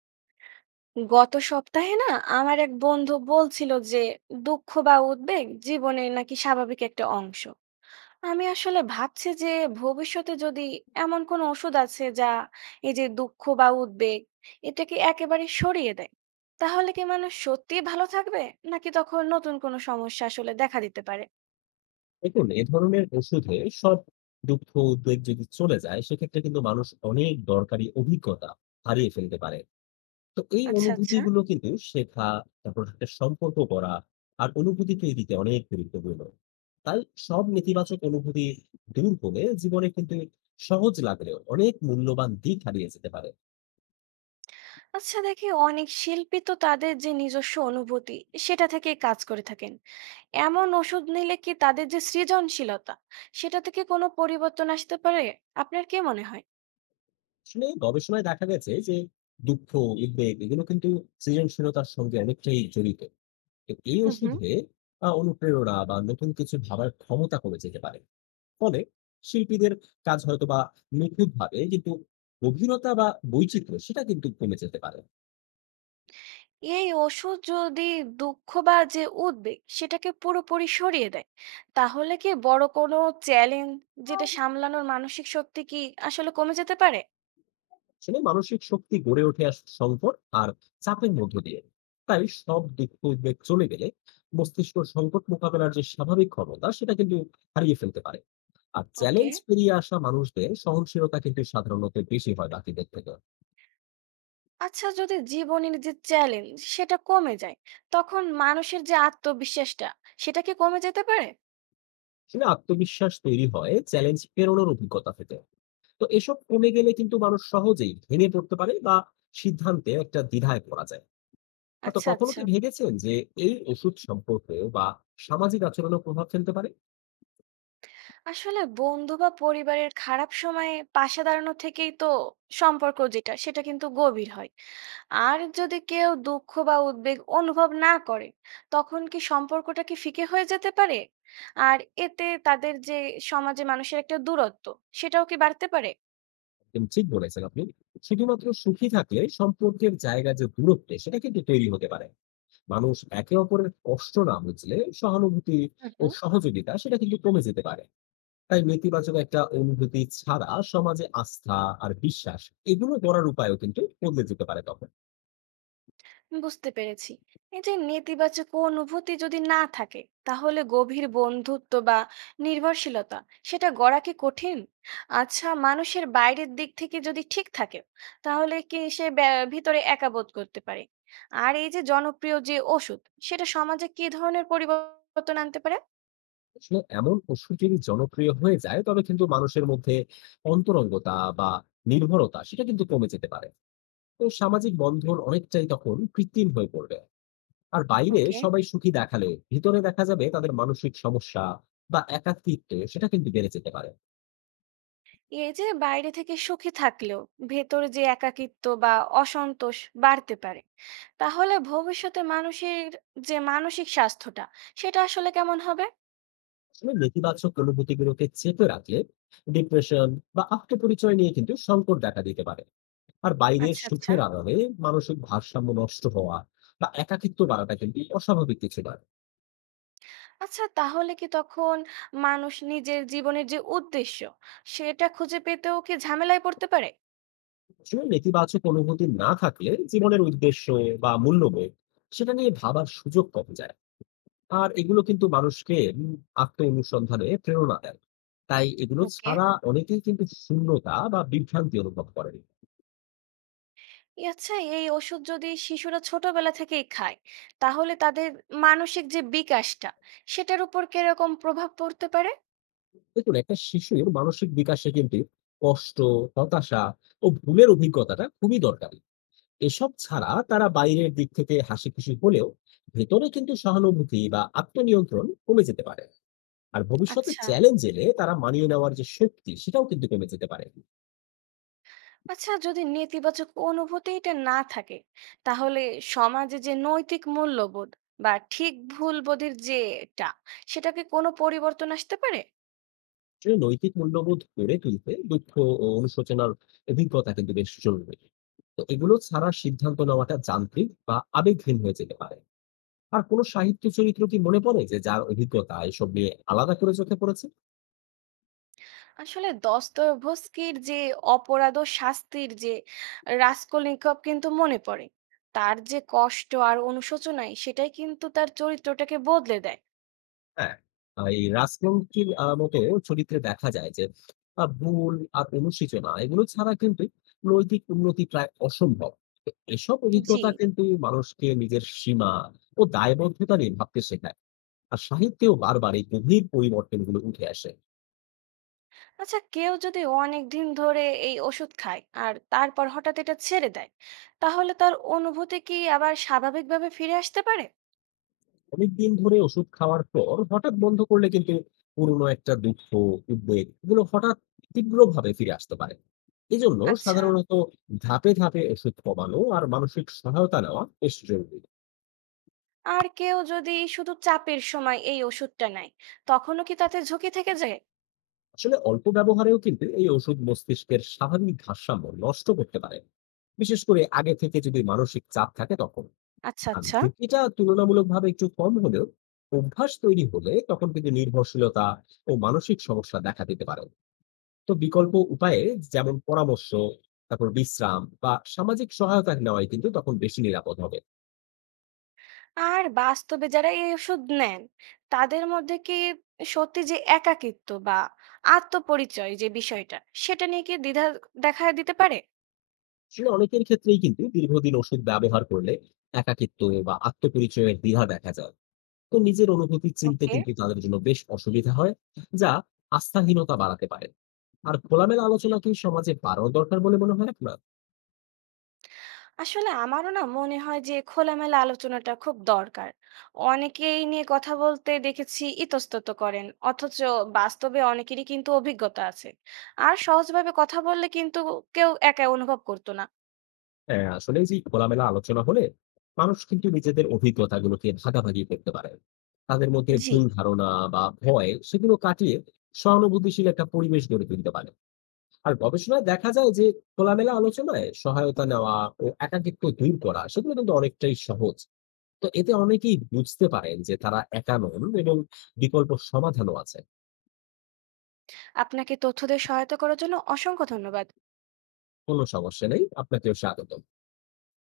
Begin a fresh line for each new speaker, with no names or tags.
গত সপ্তাহে না, আমার এক বন্ধু বলছিল যে দুঃখ বা উদ্বেগ জীবনের নাকি স্বাভাবিক একটা অংশ। আমি আসলে ভাবছি যে ভবিষ্যতে যদি এমন কোনো ওষুধ আছে যা এই যে দুঃখ বা উদ্বেগ, এটাকে একেবারে সরিয়ে দেয়, তাহলে কি মানুষ সত্যিই ভালো থাকবে, নাকি তখন নতুন কোনো সমস্যা আসলে দেখা দিতে পারে?
দেখুন, এ ধরনের ওষুধে সব দুঃখ উদ্বেগ যদি চলে যায় সেক্ষেত্রে কিন্তু মানুষ অনেক দরকারি অভিজ্ঞতা হারিয়ে ফেলতে পারে। তো এই
আচ্ছা, আচ্ছা।
অনুভূতিগুলো কিন্তু শেখা, তারপর একটা সম্পর্ক করা আর অনুভূতি তৈরিতে অনেক গুরুত্বপূর্ণ। তাই সব নেতিবাচক অনুভূতি দূর হলে জীবনে কিন্তু সহজ লাগলেও অনেক মূল্যবান দিক হারিয়ে যেতে পারে।
আচ্ছা দেখি, অনেক শিল্পী তো তাদের যে নিজস্ব অনুভূতি, সেটা থেকে কাজ করে থাকেন। এমন ওষুধ নিলে কি তাদের যে সৃজনশীলতা, সেটাতে কি কোনো পরিবর্তন আসতে পারে? আপনার কি মনে হয়?
শুনে গবেষণায় দেখা গেছে যে দুঃখ উদ্বেগ এগুলো কিন্তু সৃজনশীলতার সঙ্গে অনেকটাই জড়িত। তো এই
হুম, হুম।
ওষুধে অনুপ্রেরণা বা নতুন কিছু ভাবার ক্ষমতা কমে যেতে পারে। ফলে শিল্পীদের কাজ হয়তোবা নিখুঁতভাবে কিন্তু গভীরতা বা বৈচিত্র্য সেটা কিন্তু কমে যেতে পারে।
এই ওষুধ যদি দুঃখ বা যে উদ্বেগ, সেটাকে পুরোপুরি সরিয়ে দেয়, তাহলে কি বড় কোনো চ্যালেঞ্জ, যেটা সামলানোর মানসিক শক্তি কি আসলে কমে যেতে পারে?
আসলে মানসিক শক্তি গড়ে ওঠে সংকট আর চাপের মধ্য দিয়ে। তাই সব দিক উদ্বেগ চলে গেলে মস্তিষ্ক সংকট মোকাবেলার যে স্বাভাবিক ক্ষমতা সেটা কিন্তু হারিয়ে ফেলতে পারে। আর
ওকে।
চ্যালেঞ্জ পেরিয়ে আসা মানুষদের সহনশীলতা কিন্তু সাধারণত বেশি হয় বাকিদের থেকে।
আচ্ছা, যদি জীবনের যে চ্যালেঞ্জ, সেটা কমে যায়, তখন মানুষের যে আত্মবিশ্বাসটা, সেটা কি কমে যেতে পারে?
আসলে আত্মবিশ্বাস তৈরি হয় চ্যালেঞ্জ পেরোনোর অভিজ্ঞতা থেকে। তো এসব কমে গেলে কিন্তু মানুষ সহজেই ভেঙে পড়তে পারে বা সিদ্ধান্তে একটা দ্বিধায় পড়া যায়। তো
আচ্ছা,
কখনো
আচ্ছা।
কি ভেবেছেন যে এই ওষুধ সম্পর্কে বা সামাজিক আচরণেও প্রভাব ফেলতে পারে?
আসলে বন্ধু বা পরিবারের খারাপ সময়ে পাশে দাঁড়ানো থেকেই তো সম্পর্ক, যেটা সেটা কিন্তু গভীর হয়। আর যদি কেউ দুঃখ বা উদ্বেগ অনুভব না করে, তখন কি সম্পর্কটা কি ফিকে হয়ে যেতে পারে? আর এতে তাদের যে সমাজে মানুষের একটা দূরত্ব, সেটাও কি বাড়তে পারে?
একদম ঠিক বলেছেন আপনি। শুধুমাত্র সুখী থাকলে সম্পর্কের জায়গার যে দূরত্ব সেটা কিন্তু তৈরি হতে পারে। মানুষ একে অপরের কষ্ট না বুঝলে সহানুভূতি ও সহযোগিতা সেটা কিন্তু কমে যেতে পারে। তাই নেতিবাচক একটা অনুভূতি ছাড়া সমাজে আস্থা আর বিশ্বাস এগুলো গড়ার উপায়ও কিন্তু বদলে যেতে পারে তখন।
বুঝতে পেরেছি। এই যে নেতিবাচক অনুভূতি যদি না থাকে, তাহলে গভীর বন্ধুত্ব বা নির্ভরশীলতা, সেটা গড়া কি কঠিন? আচ্ছা, মানুষের বাইরের দিক থেকে যদি ঠিক থাকে, তাহলে কি সে ভিতরে একা বোধ করতে পারে? আর এই যে জনপ্রিয় যে ওষুধ, সেটা সমাজে কি ধরনের পরিবর্তন আনতে পারে?
আসলে এমন পশু যদি জনপ্রিয় হয়ে যায় তবে কিন্তু মানুষের মধ্যে অন্তরঙ্গতা বা নির্ভরতা সেটা কিন্তু কমে যেতে পারে। তো সামাজিক বন্ধন অনেকটাই তখন কৃত্রিম হয়ে পড়বে। আর বাইরে
ওকে।
সবাই সুখী দেখালে ভিতরে দেখা যাবে তাদের মানসিক সমস্যা বা একাকিত্ব সেটা কিন্তু বেড়ে যেতে পারে।
এই যে বাইরে থেকে সুখী থাকলেও ভেতরে যে একাকিত্ব বা অসন্তোষ বাড়তে পারে, তাহলে ভবিষ্যতে মানুষের যে মানসিক স্বাস্থ্যটা, সেটা আসলে কেমন হবে?
আসলে নেতিবাচক অনুভূতিগুলোকে চেপে রাখলে ডিপ্রেশন বা আত্মপরিচয় নিয়ে কিন্তু সংকট দেখা দিতে পারে। আর বাইরের
আচ্ছা, আচ্ছা।
সুখের আড়ালে মানসিক ভারসাম্য নষ্ট হওয়া বা একাকিত্ব বাড়াটা কিন্তু অস্বাভাবিক কিছু নয়।
আচ্ছা, তাহলে কি তখন মানুষ নিজের জীবনের যে উদ্দেশ্য, সেটা খুঁজে পেতেও কি ঝামেলায় পড়তে পারে?
আসলে নেতিবাচক অনুভূতি না থাকলে জীবনের উদ্দেশ্য বা মূল্যবোধ সেটা নিয়ে ভাবার সুযোগ কমে যায়। আর এগুলো কিন্তু মানুষকে আত্ম অনুসন্ধানে প্রেরণা দেয়। তাই এগুলো
ওকে।
ছাড়া অনেকেই কিন্তু শূন্যতা বা বিভ্রান্তি অনুভব করেন।
আচ্ছা, এই ওষুধ যদি শিশুরা ছোটবেলা থেকেই খায়, তাহলে তাদের মানসিক যে বিকাশটা, সেটার উপর কিরকম প্রভাব পড়তে পারে?
দেখুন, একটা শিশুর মানসিক বিকাশে কিন্তু কষ্ট, হতাশা ও ভুলের অভিজ্ঞতাটা খুবই দরকারি। এসব ছাড়া তারা বাইরের দিক থেকে হাসিখুশি হলেও ভেতরে কিন্তু সহানুভূতি বা আত্মনিয়ন্ত্রণ কমে যেতে পারে। আর ভবিষ্যতে
আচ্ছা।
চ্যালেঞ্জ এলে তারা মানিয়ে নেওয়ার যে শক্তি সেটাও কিন্তু কমে যেতে পারে।
আচ্ছা, যদি নেতিবাচক অনুভূতিটা না থাকে, তাহলে সমাজে যে নৈতিক মূল্যবোধ বা ঠিক ভুল বোধের যেটা, সেটাকে কোনো পরিবর্তন আসতে পারে?
আসলে নৈতিক মূল্যবোধ গড়ে তুলতে দুঃখ ও অনুশোচনার অভিজ্ঞতা কিন্তু বেশ জরুরি। তো এগুলো ছাড়া সিদ্ধান্ত নেওয়াটা যান্ত্রিক বা আবেগহীন হয়ে যেতে পারে। আর কোনো সাহিত্য চরিত্র কি মনে পড়ে যে যার অভিজ্ঞতা এসব নিয়ে আলাদা করে চোখে পড়েছে?
আসলে দস্তয়েভস্কির যে অপরাধ ও শাস্তির যে রাস্কলনিকভ কিন্তু মনে পড়ে। তার যে কষ্ট আর অনুশোচনায় সেটাই কিন্তু তার চরিত্রটাকে বদলে দেয়।
হ্যাঁ, এই রাজতন্ত্রীর মতো চরিত্রে দেখা যায় যে ভুল আর অনুশোচনা এগুলো ছাড়া কিন্তু নৈতিক উন্নতি প্রায় অসম্ভব। তো এসব
জি।
অভিজ্ঞতা কিন্তু মানুষকে নিজের সীমা ও দায়বদ্ধতা নিয়ে ভাবতে শেখায়। আর সাহিত্যেও বারবার এই গভীর পরিবর্তনগুলো উঠে আসে।
আচ্ছা, কেউ যদি অনেক দিন ধরে এই ওষুধ খায় আর তারপর হঠাৎ এটা ছেড়ে দেয়, তাহলে তার অনুভূতি কি আবার স্বাভাবিকভাবে ফিরে আসতে পারে?
অনেকদিন ধরে ওষুধ খাওয়ার পর হঠাৎ বন্ধ করলে কিন্তু পুরনো একটা দুঃখ, উদ্বেগ এগুলো হঠাৎ তীব্রভাবে ফিরে আসতে পারে। এজন্য
আচ্ছা।
সাধারণত ধাপে ধাপে ওষুধ কমানো আর মানসিক সহায়তা নেওয়া বেশ জরুরি।
আর কেউ যদি শুধু চাপের সময় এই ওষুধটা নেয়, তখনও কি তাতে ঝুঁকি থেকে যায়?
আসলে অল্প ব্যবহারেও কিন্তু এই ওষুধ মস্তিষ্কের স্বাভাবিক ভারসাম্য নষ্ট করতে পারে, বিশেষ করে আগে থেকে যদি মানসিক চাপ থাকে তখন।
আচ্ছা,
আর
আচ্ছা।
ঝুঁকিটা তুলনামূলকভাবে একটু কম হলেও অভ্যাস তৈরি হলে তখন কিন্তু নির্ভরশীলতা ও মানসিক সমস্যা দেখা দিতে পারে। তো বিকল্প উপায়ে যেমন পরামর্শ, তারপর বিশ্রাম বা সামাজিক সহায়তা নেওয়াই কিন্তু তখন বেশি নিরাপদ হবে।
আর বাস্তবে যারা এই ওষুধ নেন, তাদের মধ্যে কি সত্যি যে একাকিত্ব বা আত্মপরিচয় যে বিষয়টা, সেটা নিয়ে কি দ্বিধা দেখা দিতে পারে?
আসলে অনেকের ক্ষেত্রেই কিন্তু দীর্ঘদিন ওষুধ ব্যবহার করলে একাকিত্ব বা আত্মপরিচয়ের দ্বিধা দেখা যায়। তো নিজের অনুভূতি চিনতে
ওকে।
কিন্তু তাদের জন্য বেশ অসুবিধা হয়, যা আস্থাহীনতা বাড়াতে পারে। আর খোলামেলা আলোচনা কি সমাজে বাড়ানো দরকার বলে মনে হয় আপনার?
আসলে আমারও না মনে হয় যে খোলামেলা আলোচনাটা খুব দরকার। অনেকেই নিয়ে কথা বলতে দেখেছি ইতস্তত করেন, অথচ বাস্তবে অনেকেরই কিন্তু অভিজ্ঞতা আছে। আর সহজভাবে কথা বললে কিন্তু কেউ একা অনুভব করতো না।
হ্যাঁ, আসলে এই যে খোলামেলা আলোচনা হলে মানুষ কিন্তু নিজেদের অভিজ্ঞতাগুলোকে ভাগাভাগি করতে পারে। তাদের মধ্যে
জি।
ভুল ধারণা বা ভয় সেগুলো কাটিয়ে সহানুভূতিশীল একটা পরিবেশ গড়ে তুলতে পারে। আর গবেষণায় দেখা যায় যে খোলামেলা আলোচনায় সহায়তা নেওয়া ও একাকিত্ব দূর করা সেগুলো কিন্তু অনেকটাই সহজ। তো এতে অনেকেই বুঝতে পারেন যে তারা একা নন এবং বিকল্প সমাধানও আছে।
আপনাকে তথ্য দিয়ে সহায়তা করার জন্য অসংখ্য ধন্যবাদ।
কোনো সমস্যা নেই। আপনাকেও স্বাগত।